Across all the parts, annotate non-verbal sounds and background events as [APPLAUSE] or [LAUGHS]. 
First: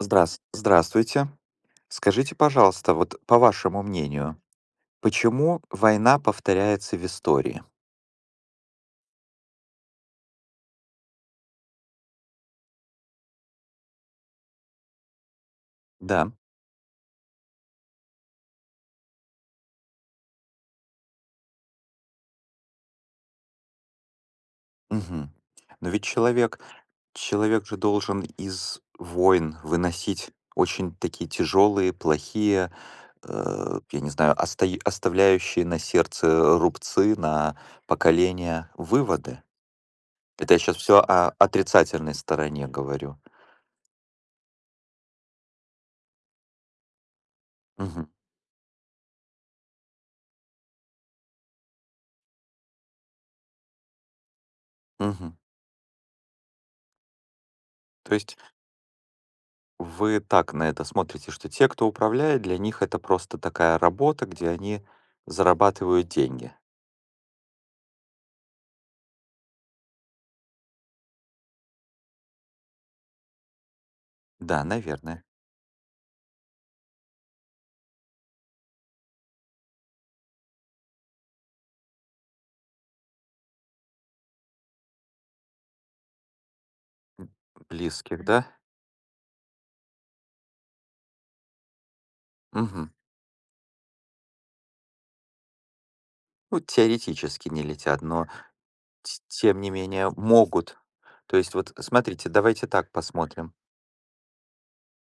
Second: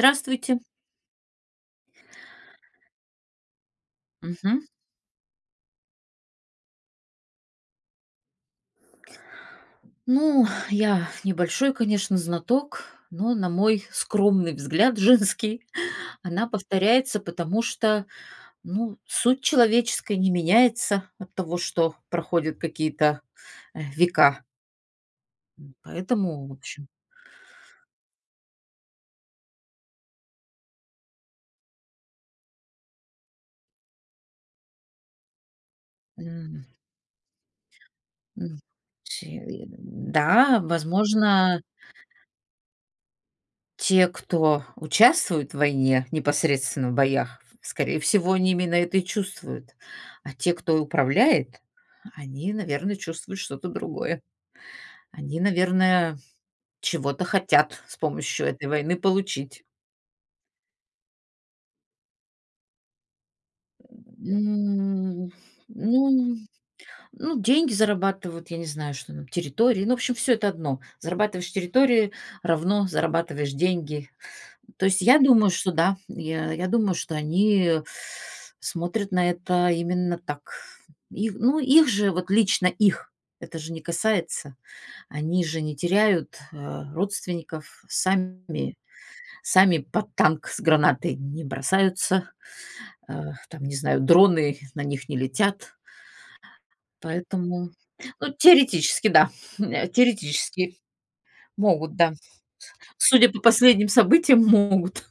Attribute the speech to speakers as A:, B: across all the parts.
A: Здрас Здравствуйте. Скажите, пожалуйста, вот, по вашему мнению,
B: Мгм.
A: почему война повторяется в истории?
B: Ну, я небольшой, конечно, знаток, но, на мой скромный взгляд, женский, [LAUGHS]
A: Да.
B: она повторяется, потому что, ну, суть человеческая не меняется от того, что проходят какие-то, века.
A: Мгм. Но ведь
B: Поэтому, в
A: человек
B: общем,
A: же должен из войн выносить очень такие тяжелые, плохие, я не знаю, остай оставляющие на сердце
B: м,
A: рубцы, на
B: м,
A: поколения выводы.
B: чи
A: Это я
B: да,
A: сейчас все о
B: возможно.
A: отрицательной стороне говорю.
B: Те, кто участвует в войне, непосредственно в боях, скорее
A: Мгм,
B: всего, они именно это и чувствуют. А те, кто управляет, они, наверное, чувствуют что-то другое.
A: мгм.
B: Они, наверное, чего-то хотят с
A: То есть
B: помощью этой войны получить.
A: вы так на это смотрите, что те, кто управляет, для них это просто такая работа, где они
B: М,
A: зарабатывают
B: Ну,
A: деньги.
B: ну, деньги зарабатывают, я не знаю, что там, территории. Ну, в общем, все это одно. Зарабатываешь территории равно зарабатываешь деньги.
A: Да,
B: То есть я
A: наверное.
B: думаю, что да, я думаю, что они смотрят на это именно так. Их, ну, их же, вот лично их, это же не касается. Они же не теряют, родственников,
A: Близких, да?
B: сами сами под танк с гранатой не бросаются,
A: Мгм.
B: э, там, не знаю, дроны на них не летят.
A: Ну, теоретически не
B: Поэтому,
A: летят, но
B: ну, теоретически, да, [LAUGHS]
A: тем не менее могут.
B: теоретически
A: То есть вот
B: могут, да.
A: смотрите, давайте так
B: Судя по
A: посмотрим.
B: последним событиям, могут.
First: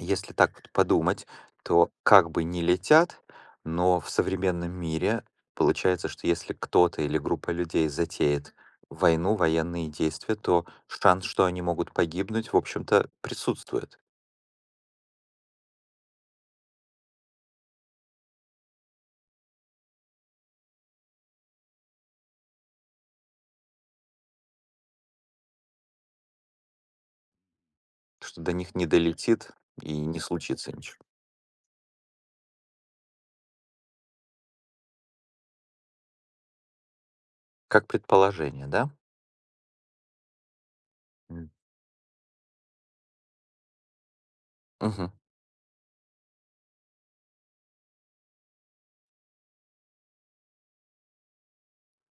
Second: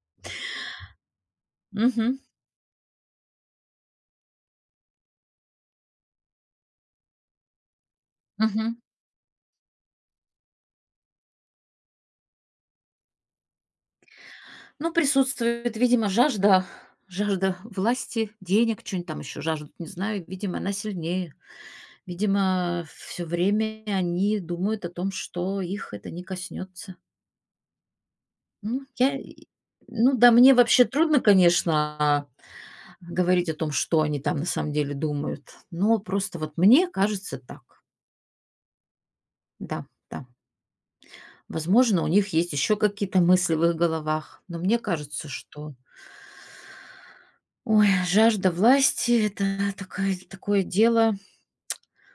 A: Если так вот подумать,
B: [LAUGHS]
A: то
B: Мгм,
A: как бы не летят, но в современном мире получается, что если кто-то или группа людей затеет
B: мгм.
A: войну, военные действия, то шанс, что они могут погибнуть, в общем-то, присутствует,
B: Ну, присутствует, видимо, жажда власти, денег, что нибудь там еще жаждут, не знаю. Видимо, она сильнее. Видимо, все время они думают о том, что их это не коснется.
A: что до них
B: Ну,
A: не
B: я и
A: долетит и
B: Ну
A: не
B: да, мне
A: случится
B: вообще
A: ничего.
B: трудно, конечно, говорить о том, что они там на самом деле думают, но просто вот мне кажется так.
A: Как предположение, да?
B: Да, да.
A: М.
B: Возможно, у них есть еще какие-то мысли в их головах, но мне
A: Мгм.
B: кажется, что ой, жажда власти — это такое дело,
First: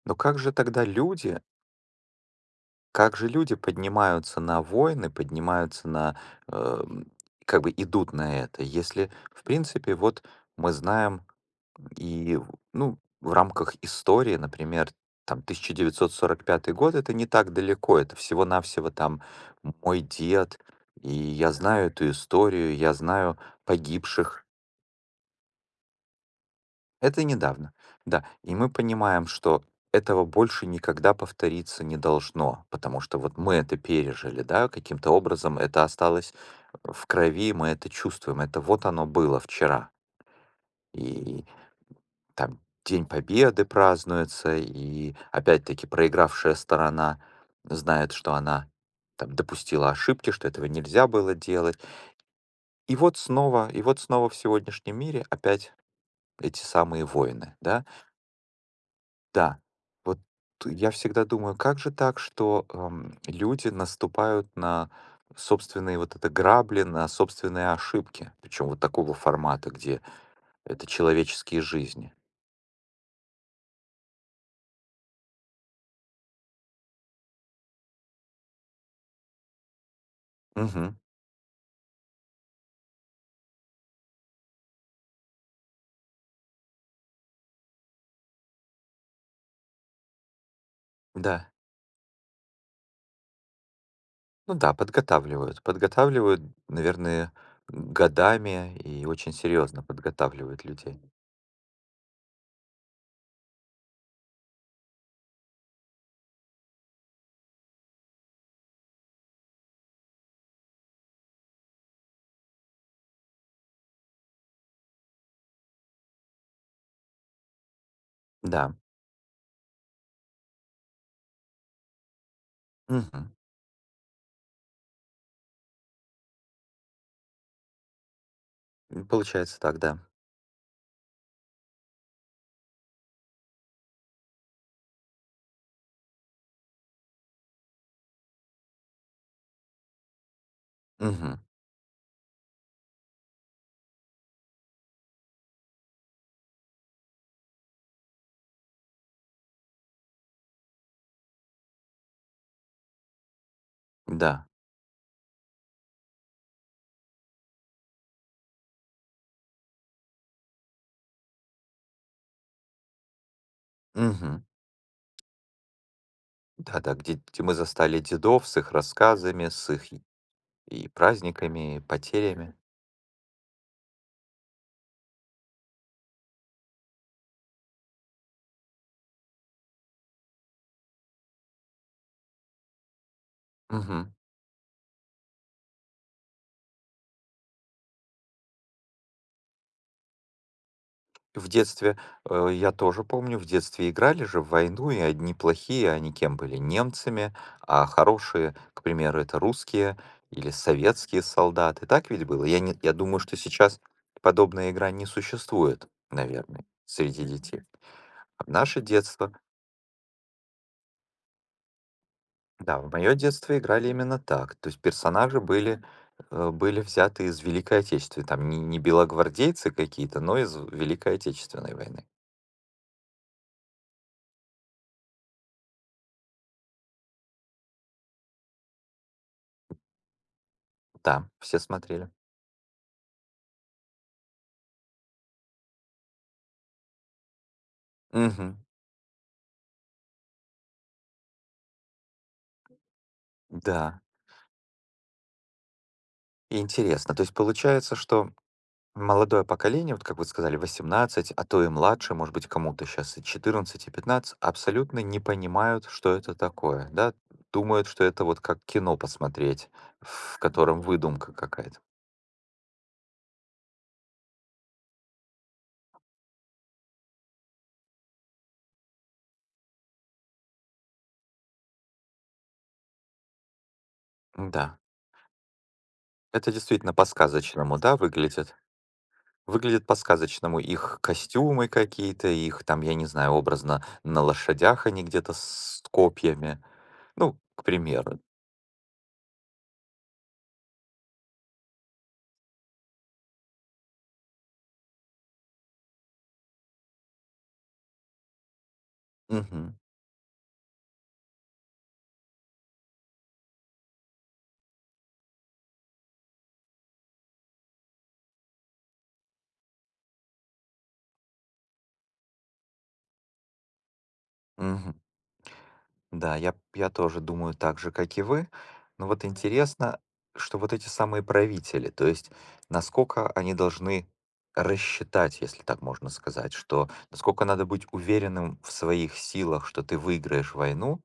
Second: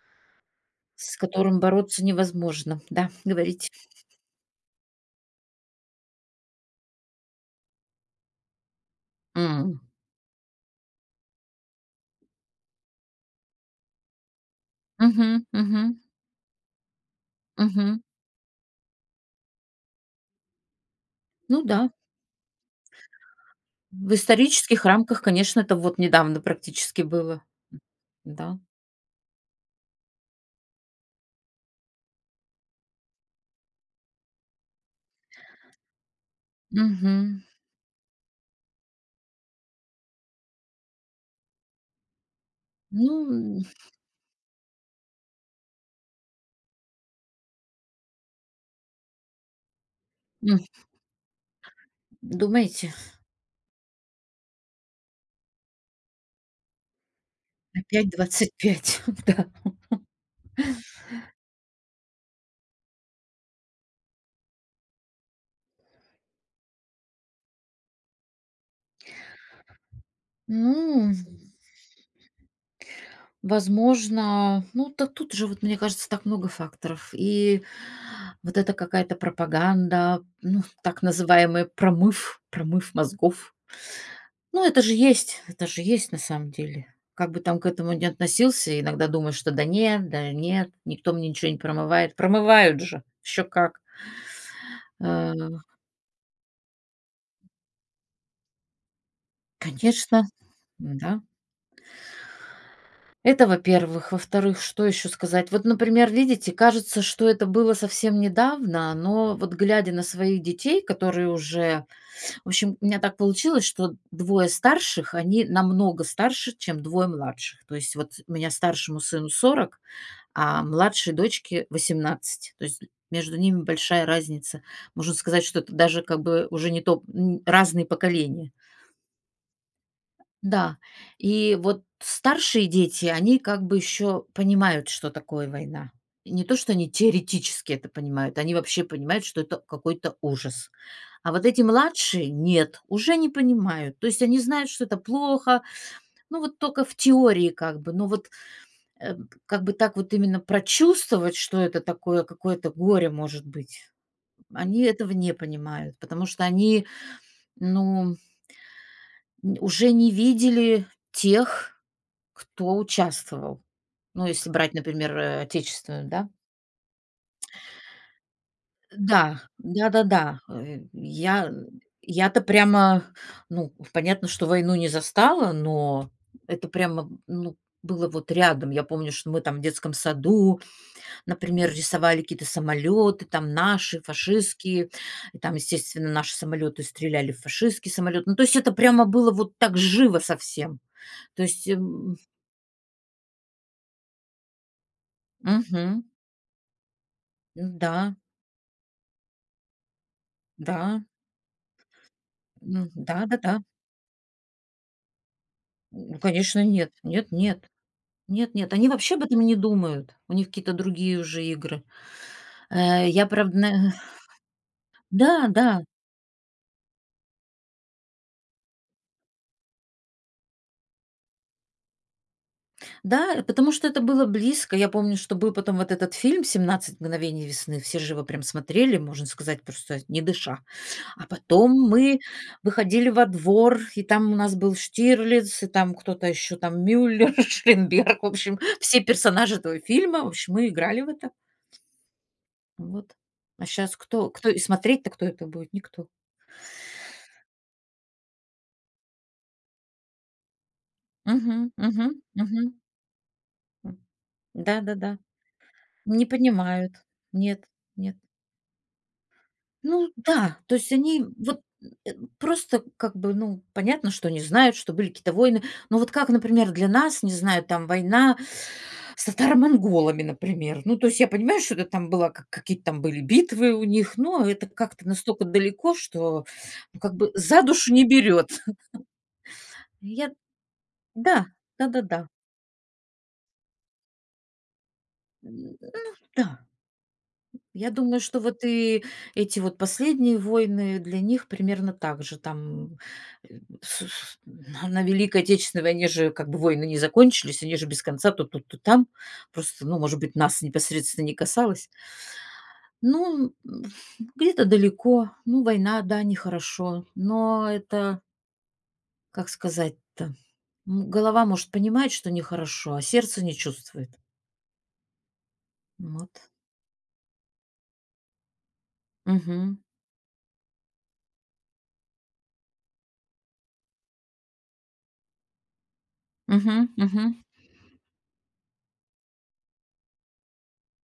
A: Но как же тогда
B: с
A: люди,
B: которым бороться невозможно. Да.
A: как же люди
B: Говорить.
A: поднимаются на войны, поднимаются на, эм, как бы идут на это, если, в
B: М.
A: принципе, вот мы знаем, и, ну, в рамках истории, например,
B: Мгм,
A: там
B: мгм,
A: 1945 год, это не так далеко,
B: мгм.
A: это всего-навсего там мой дед, и я
B: Ну
A: знаю
B: да,
A: эту историю, я знаю
B: в
A: погибших.
B: исторических рамках, конечно, это вот недавно практически
A: Это
B: было.
A: недавно, да. И
B: Да.
A: мы понимаем, что этого больше никогда повториться не должно, потому что вот мы это пережили, да, каким-то образом это осталось в
B: Мгм.
A: крови, мы это чувствуем, это вот оно было вчера. И там День Победы
B: Ну,
A: празднуется, и опять-таки проигравшая сторона знает, что она там допустила ошибки, что
B: м,
A: этого нельзя было делать.
B: думаете,
A: И вот снова в сегодняшнем мире опять эти самые войны, да?
B: опять 25, [LAUGHS] да.
A: Да, вот я всегда думаю, как же так, что люди наступают на собственные вот это грабли, на собственные ошибки, причем вот такого формата, где это
B: Ну,
A: человеческие жизни.
B: возможно, ну, так тут же, вот, мне кажется, так много факторов. И вот это какая-то пропаганда, ну,
A: Мгм.
B: так называемый промыв мозгов. Ну, это же есть на самом деле. Как бы там к этому не относился, иногда думаешь, что да нет, да нет, никто мне
A: Да,
B: ничего не промывает. Промывают же, еще как.
A: ну да, подготавливают.
B: Э,
A: Подготавливают, наверное, годами и очень серьезно
B: Конечно,
A: подготавливают людей.
B: да. Это, во-первых. Во-вторых, что еще сказать? Вот, например, видите, кажется, что это было совсем недавно, но вот глядя на своих детей, которые уже, в общем, у меня так получилось, что двое старших, они намного старше, чем двое младших. То есть вот у меня
A: Да.
B: старшему сыну 40, а младшей дочке 18. То есть
A: Мгм.
B: между ними большая разница. Можно сказать, что это даже как бы уже не то, разные поколения.
A: М, получается так, да.
B: Да, и вот старшие дети, они как бы еще понимают, что такое война. Не то, что они теоретически это понимают, они вообще понимают, что это какой-то ужас. А
A: Мгм.
B: вот эти младшие нет, уже не понимают. То есть они знают, что это плохо, ну вот только в теории как бы, но вот, э, как бы так вот именно прочувствовать, что это такое, какое-то горе может быть.
A: Да.
B: Они этого не понимают, потому что они, ну, уже не видели тех. Кто участвовал? Ну,
A: Мгм.
B: если брать, например, отечественную, да?
A: Да-да, где, где мы застали дедов с их
B: Да,
A: рассказами, с их
B: да-да-да. Э,
A: и
B: я
A: праздниками, и
B: Я-то
A: потерями.
B: прямо, ну, понятно, что войну не застала, но это прямо, ну, было вот рядом. Я помню, что мы там в детском саду, например, рисовали какие-то самолеты, там наши,
A: Мгм.
B: фашистские. И там, естественно, наши самолеты стреляли в фашистский самолет. Ну, то есть это прямо было вот так живо совсем. То
A: В
B: есть,
A: детстве, я тоже помню, в детстве играли же в войну, и одни плохие,
B: мгм,
A: они кем были? Немцами, а
B: да,
A: хорошие, к примеру, это русские или
B: да.
A: советские солдаты. Так ведь было? Я, не, я думаю, что
B: Да-да-да.
A: сейчас подобная игра не существует,
B: Конечно,
A: наверное,
B: нет.
A: среди
B: Нет,
A: детей.
B: нет.
A: А в
B: Нет, нет,
A: наше
B: они вообще об
A: детство,
B: этом и не думают. У них какие-то другие уже игры.
A: да, в
B: Э,
A: мое
B: я,
A: детство
B: правда,
A: играли
B: на
A: именно
B: [LAUGHS]
A: так. То есть персонажи
B: Да, да.
A: были, были взяты из Великой Отечественной. Там не белогвардейцы какие-то, но из Великой Отечественной войны.
B: Да, потому что это было близко. Я помню, что был потом вот этот фильм "17 мгновений весны". Все же его прям смотрели, можно сказать, просто не дыша. А
A: Да, все
B: потом
A: смотрели.
B: мы выходили во двор, и там у нас был Штирлиц, и там кто-то еще там, Мюллер, [LAUGHS] Штернберг. В
A: Мгм.
B: общем, все персонажи этого фильма. В общем, мы играли в это. Вот. А сейчас
A: Да,
B: кто и смотреть-то кто это будет? Никто.
A: и интересно. То есть получается, что молодое поколение, вот как вы сказали, восемнадцать, а то и
B: Мгм, мгм,
A: младше, может быть,
B: мгм.
A: кому-то сейчас и четырнадцать и
B: М.
A: 15, абсолютно
B: Да-да-да.
A: не понимают, что
B: Не
A: это такое,
B: понимают.
A: да?
B: Нет,
A: Думают, что
B: нет.
A: это вот как кино посмотреть,
B: Ну
A: в
B: да, то
A: котором
B: есть они
A: выдумка
B: вот,
A: какая-то.
B: э, просто как бы, ну, понятно, что не знают, что были какие-то войны. Но вот как, например, для нас, не знаю, там война с татаро-монголами, например. Ну, то есть я понимаю, что это там была, как какие-то там были битвы у них, но это
A: Да,
B: как-то настолько далеко, что,
A: это действительно
B: ну, как бы за
A: по-сказочному,
B: душу
A: да,
B: не
A: выглядит.
B: берет. [LAUGHS]
A: Выглядит
B: Я
A: по-сказочному, их
B: да,
A: костюмы
B: да-да-да.
A: какие-то, их там, я не знаю, образно на лошадях они где-то
B: М,
A: с
B: э, да,
A: копьями. Ну, к
B: я
A: примеру.
B: думаю, что вот и эти вот последние войны для них примерно так же. Там, на Великой Отечественной войне же как бы войны не закончились, они же без конца то тут, то там.
A: Мгм.
B: Просто, ну, может быть, нас непосредственно не касалось. Ну, где-то далеко. Ну, война, да, нехорошо. Но это, как сказать-то, голова может понимать, что нехорошо, а сердце не чувствует.
A: Мгм.
B: Вот.
A: Да, я тоже думаю так же, как и вы. Но вот
B: Угу.
A: интересно, что вот эти самые правители, то есть насколько они должны рассчитать, если так можно сказать,
B: Угу.
A: что
B: Угу.
A: насколько надо быть уверенным в своих силах, что ты выиграешь войну,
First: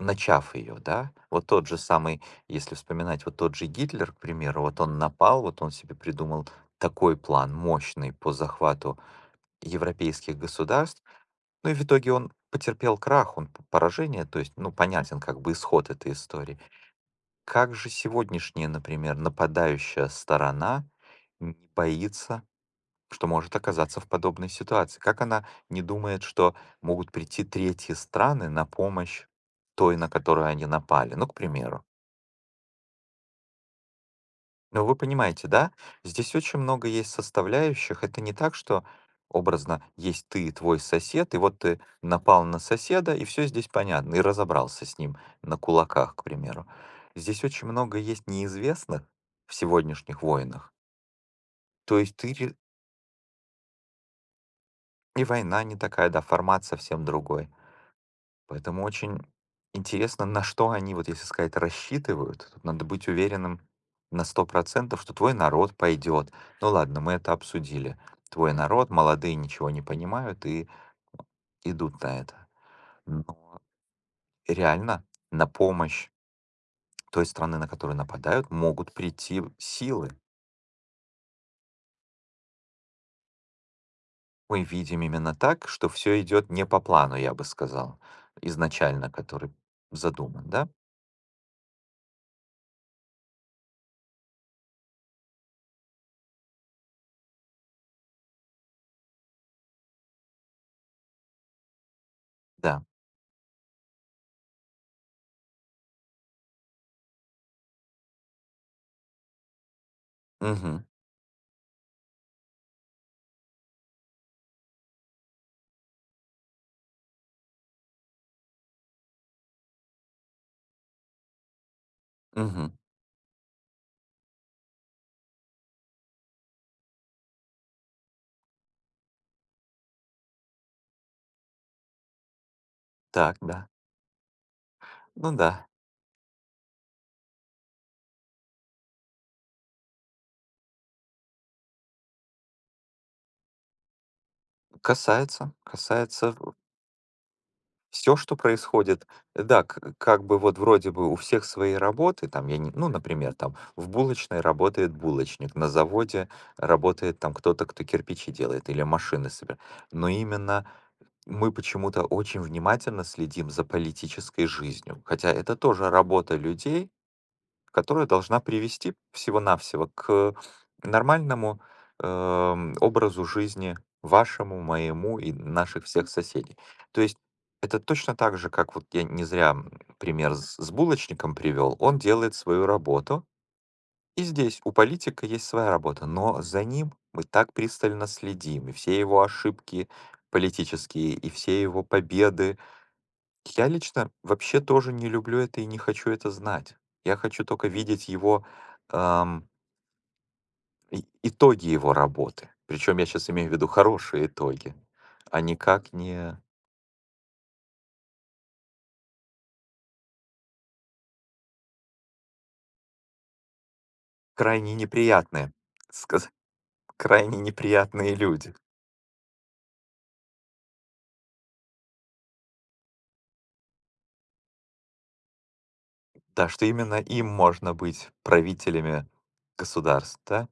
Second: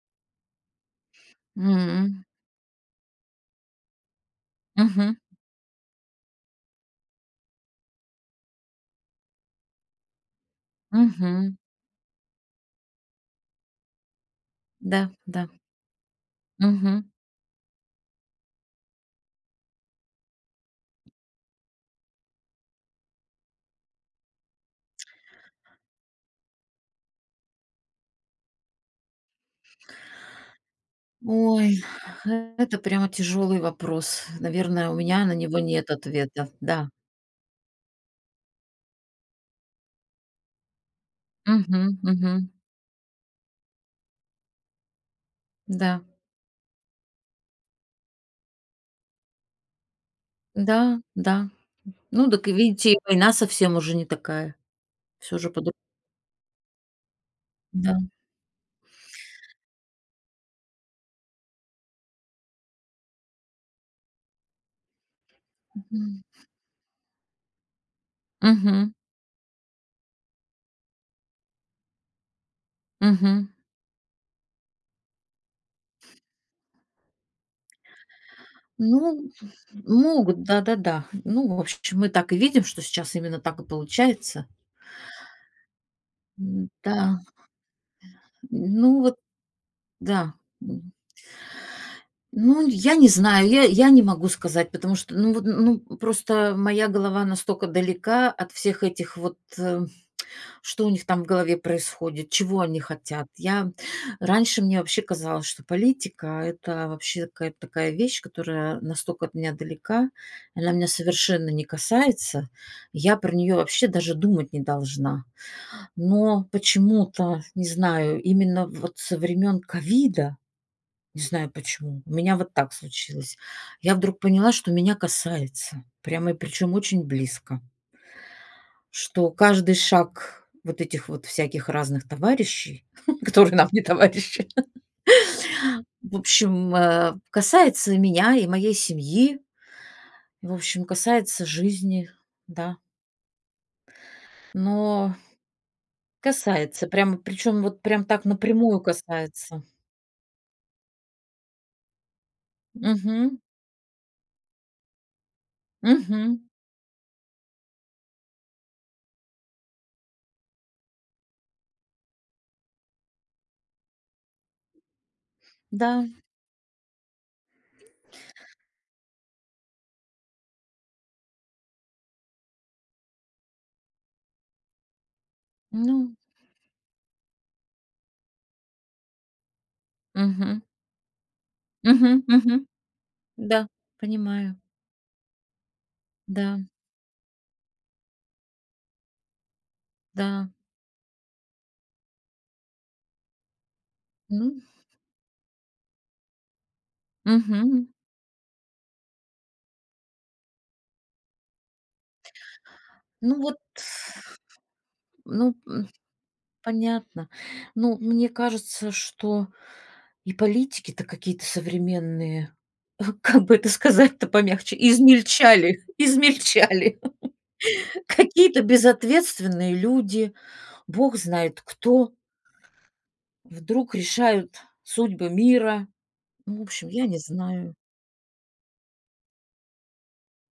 A: начав ее, да? Вот тот же самый,
B: Угу.
A: если вспоминать, вот тот же Гитлер, к примеру, вот он
B: Угу.
A: напал, вот он себе придумал такой план мощный по захвату европейских государств,
B: Мгм.
A: ну и в итоге он потерпел крах, он п поражение, то есть, ну,
B: Да,
A: понятен как
B: да.
A: бы исход этой истории.
B: Мгм.
A: Как же сегодняшняя, например, нападающая сторона не боится, что может оказаться в подобной ситуации? Как она не думает, что могут прийти третьи страны на помощь той, на которую они напали? Ну, к
B: Ой,
A: примеру.
B: это прямо тяжелый вопрос.
A: Ну,
B: Наверное, у
A: вы
B: меня на
A: понимаете,
B: него
A: да?
B: нет
A: Здесь
B: ответа.
A: очень много
B: Да.
A: есть составляющих. Это не так, что образно есть ты и твой сосед, и вот ты
B: Мгм, мгм.
A: напал на соседа, и все здесь понятно, и разобрался с ним на
B: Да,
A: кулаках, к примеру. Здесь очень много есть неизвестных в сегодняшних войнах.
B: да, да.
A: То есть
B: Ну,
A: ты
B: так и
A: ре-
B: видите, и война совсем уже не такая.
A: И
B: Все же
A: война
B: по-друг
A: не такая, да, формат совсем другой.
B: Да.
A: Поэтому очень интересно, на что они, вот если сказать, рассчитывают. Тут надо быть уверенным на 100%, что твой народ
B: Мгм.
A: пойдет. Ну ладно, мы это обсудили. Твой народ,
B: Мгм,
A: молодые ничего не понимают и идут на это. Но
B: мгм.
A: реально на помощь той страны, на которую нападают, могут
B: Ну,
A: прийти силы.
B: могут, да-да-да. Ну, в общем, мы так и видим, что сейчас именно так и получается.
A: Мы видим именно так, что все идет не по
B: М-да,
A: плану, я бы сказал,
B: ну
A: изначально,
B: вот
A: который
B: да.
A: задуман, да?
B: Ну, я не знаю, я не могу сказать, потому что, ну, вот, ну, просто моя голова настолько далека от всех этих вот, что у них там в голове происходит, чего они
A: Да.
B: хотят. Я Раньше мне вообще казалось, что политика — это вообще какая-то такая вещь, которая настолько от меня далека, она
A: Угу.
B: меня совершенно не касается. Я про нее вообще даже думать не должна. Но почему-то, не знаю, именно вот со времен ковида, не знаю почему. У меня вот
A: Угу.
B: так случилось. Я вдруг поняла, что меня касается, прямо и причем очень близко, что каждый шаг вот этих вот всяких разных товарищей, [LAUGHS]
A: Так,
B: которые
A: да.
B: нам не товарищи,
A: Ну да.
B: [LAUGHS] в общем, касается меня и моей семьи, в общем, касается жизни, да. Но
A: Касается, касается
B: касается, прямо, причем вот прям
A: все,
B: так
A: что
B: напрямую
A: происходит. Да,
B: касается.
A: к как бы вот вроде бы у всех свои работы, там, я не ну, например,
B: Мгм.
A: там, в булочной работает булочник, на заводе
B: Мгм.
A: работает там кто-то, кто кирпичи делает или машины собира но именно мы почему-то очень внимательно следим за политической жизнью, хотя это тоже
B: Да,
A: работа людей, которая должна привести всего-навсего к нормальному, образу жизни вашему, моему и наших всех
B: ну,
A: соседей. То есть это точно так же, как вот я не зря, пример с
B: мгм.
A: с булочником привел. Он
B: Мгм.
A: делает свою
B: Мгм.
A: работу.
B: Да,
A: И
B: понимаю.
A: здесь у политика есть своя работа, но
B: Да,
A: за ним мы так пристально следим, и все его ошибки
B: да.
A: политические, и все его победы, я лично
B: Ну,
A: вообще тоже не люблю это и не хочу это знать. Я хочу только
B: мгм.
A: видеть его, ам, и итоги его работы. Причем я сейчас
B: Ну
A: имею в
B: вот,
A: виду хорошие итоги, а
B: ну,
A: никак не
B: понятно. Ну, мне кажется, что и политики-то какие-то современные, [LAUGHS] как бы это сказать-то
A: крайне
B: помягче,
A: неприятные,
B: измельчали,
A: [LAUGHS]
B: [LAUGHS]
A: сказать,
B: измельчали.
A: крайне
B: [LAUGHS]
A: неприятные люди.
B: Какие-то безответственные люди, бог знает кто, вдруг решают судьбы мира.
A: Да,
B: Ну, в
A: что
B: общем,
A: именно
B: я не
A: им
B: знаю.
A: можно быть правителями государств, да?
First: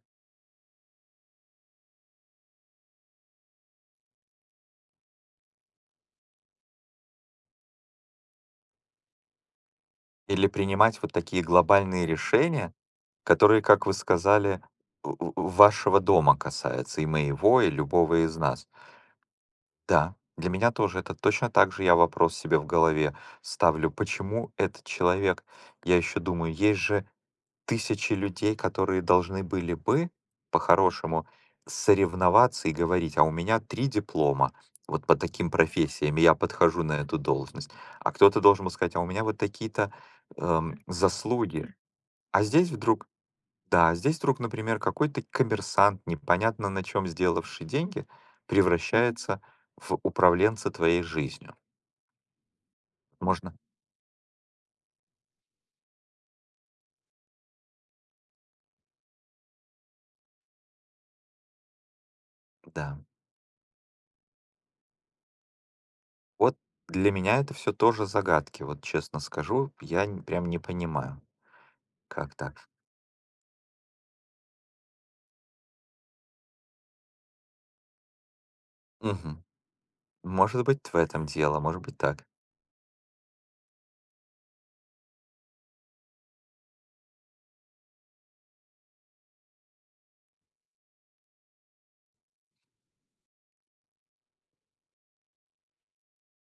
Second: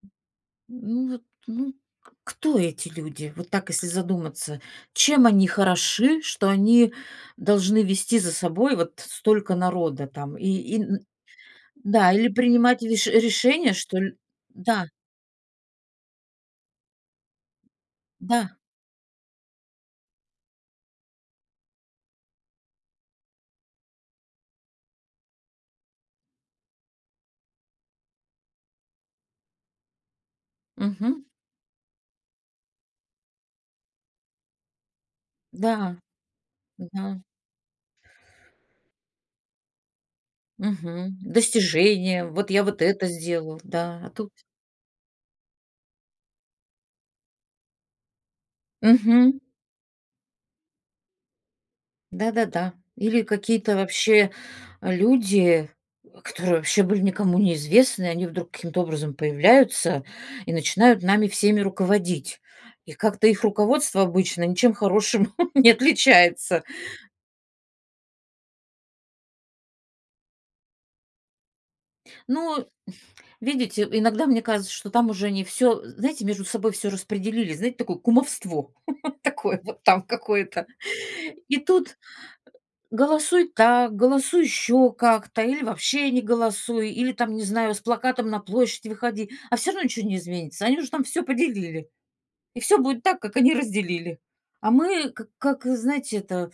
B: Ну вот, ну, к кто эти люди? Вот так, если задуматься. Чем они хороши, что они должны вести за собой вот столько народа там?
A: Или
B: И н
A: принимать вот такие глобальные
B: Да, или
A: решения,
B: принимать
A: которые,
B: решения,
A: как вы
B: что ль.
A: сказали,
B: Да,
A: вашего дома касаются, и моего, и любого из
B: да,
A: нас. Да, для меня тоже это точно так же, я вопрос себе в голове ставлю. Почему этот человек? Я еще думаю, есть же тысячи людей, которые должны были бы,
B: мгм,
A: по-хорошему, соревноваться и говорить, а у меня три диплома, вот по таким
B: да,
A: профессиям, и я подхожу на
B: да,
A: эту должность. А кто-то должен был сказать, а у меня вот такие-то
B: мгм.
A: заслуги.
B: Достижения.
A: А
B: Вот я
A: здесь
B: вот это
A: вдруг
B: сделал,
A: да,
B: да, а
A: здесь
B: тут
A: вдруг, например, какой-то коммерсант, непонятно на чем сделавший деньги, превращается
B: мгм.
A: в управленца твоей жизнью.
B: Да-да-да. Или
A: Можно?
B: какие-то вообще, люди, которые вообще были никому не неизвестны, они вдруг каким-то образом появляются и начинают нами всеми руководить. И
A: Да.
B: как-то их руководство обычно ничем хорошим [LAUGHS] не
A: Вот
B: отличается.
A: для меня это все тоже загадки, вот честно скажу, прям не понимаю, как
B: Ну,
A: так.
B: видите, иногда мне кажется, что там уже они все, знаете, между собой все распределили. Знаете, такое кумовство [LAUGHS]
A: Мгм.
B: такое вот там
A: Может
B: какое-то.
A: быть, в этом
B: И
A: дело, может быть,
B: тут
A: так.
B: голосуй так, голосуй еще как-то, или вообще не голосуй, или там, не знаю, с плакатом на площадь выходи, а все равно ничего не изменится. Они уже там все поделили. И все будет так, как они разделили. А мы, как, знаете, это,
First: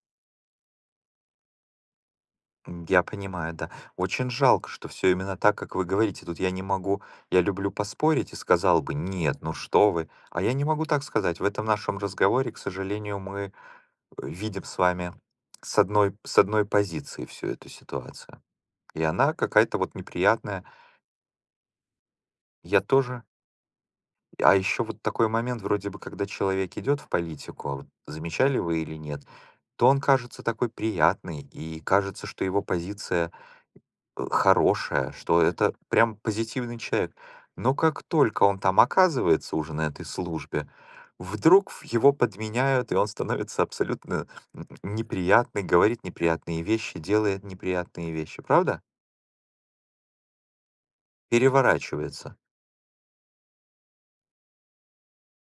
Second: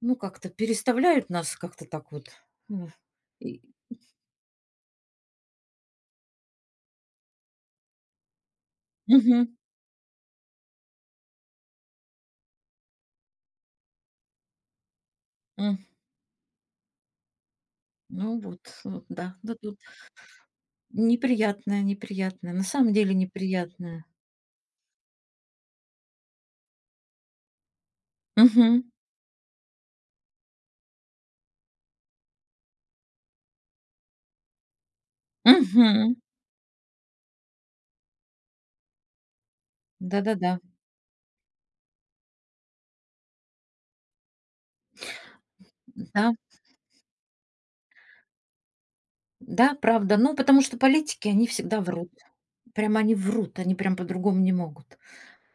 B: ну, как-то переставляют нас как-то так вот.
A: М,
B: Ну,
A: я понимаю,
B: и-
A: да. Очень жалко, что все именно так, как вы говорите. Тут я не могу, я люблю поспорить и сказал бы, нет,
B: Мгм.
A: ну что вы. А я не могу так сказать. В этом нашем разговоре, к сожалению, мы видим с вами
B: М.
A: с одной позиции всю эту
B: Ну
A: ситуацию.
B: вот,
A: И
B: вот,
A: она
B: да, да
A: какая-то
B: тут
A: вот неприятная.
B: неприятное, неприятное, на
A: Я
B: самом деле
A: тоже.
B: неприятное.
A: А еще вот такой момент, вроде бы, когда человек идет в политику, а вот замечали вы
B: Мгм.
A: или нет, то он кажется такой приятный, и кажется, что его позиция хорошее, что это прям
B: Мгм.
A: позитивный человек. Но как только он там оказывается уже на этой
B: Да-да-да,
A: службе, вдруг его подменяют, и он становится абсолютно неприятный, говорит
B: да,
A: неприятные вещи, делает неприятные вещи, правда?
B: да, правда. Ну, потому что политики, они всегда врут.
A: Переворачивается.
B: Прям они врут, они прям по-другому не могут.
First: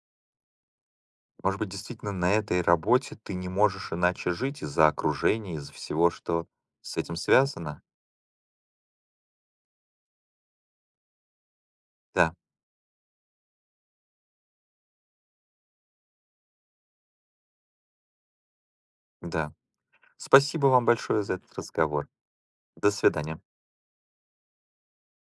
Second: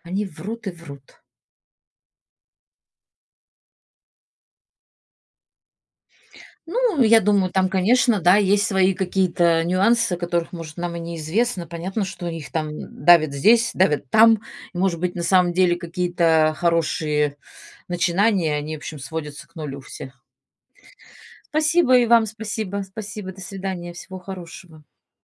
B: Они врут и врут.
A: Может быть, действительно на этой работе ты не можешь иначе жить из-за окружения, из-за всего, что с
B: Ну,
A: этим
B: я думаю, там,
A: связано?
B: конечно, да, есть свои какие-то нюансы, которых, может, нам и неизвестно. Понятно, что
A: Да,
B: их там давят здесь, давят там. И, может быть, на самом деле какие-то хорошие начинания, они, в общем, сводятся
A: да.
B: к нулю все.
A: Спасибо вам большое за этот
B: Спасибо и
A: разговор.
B: вам спасибо.
A: До
B: Спасибо, до
A: свидания.
B: свидания, всего хорошего.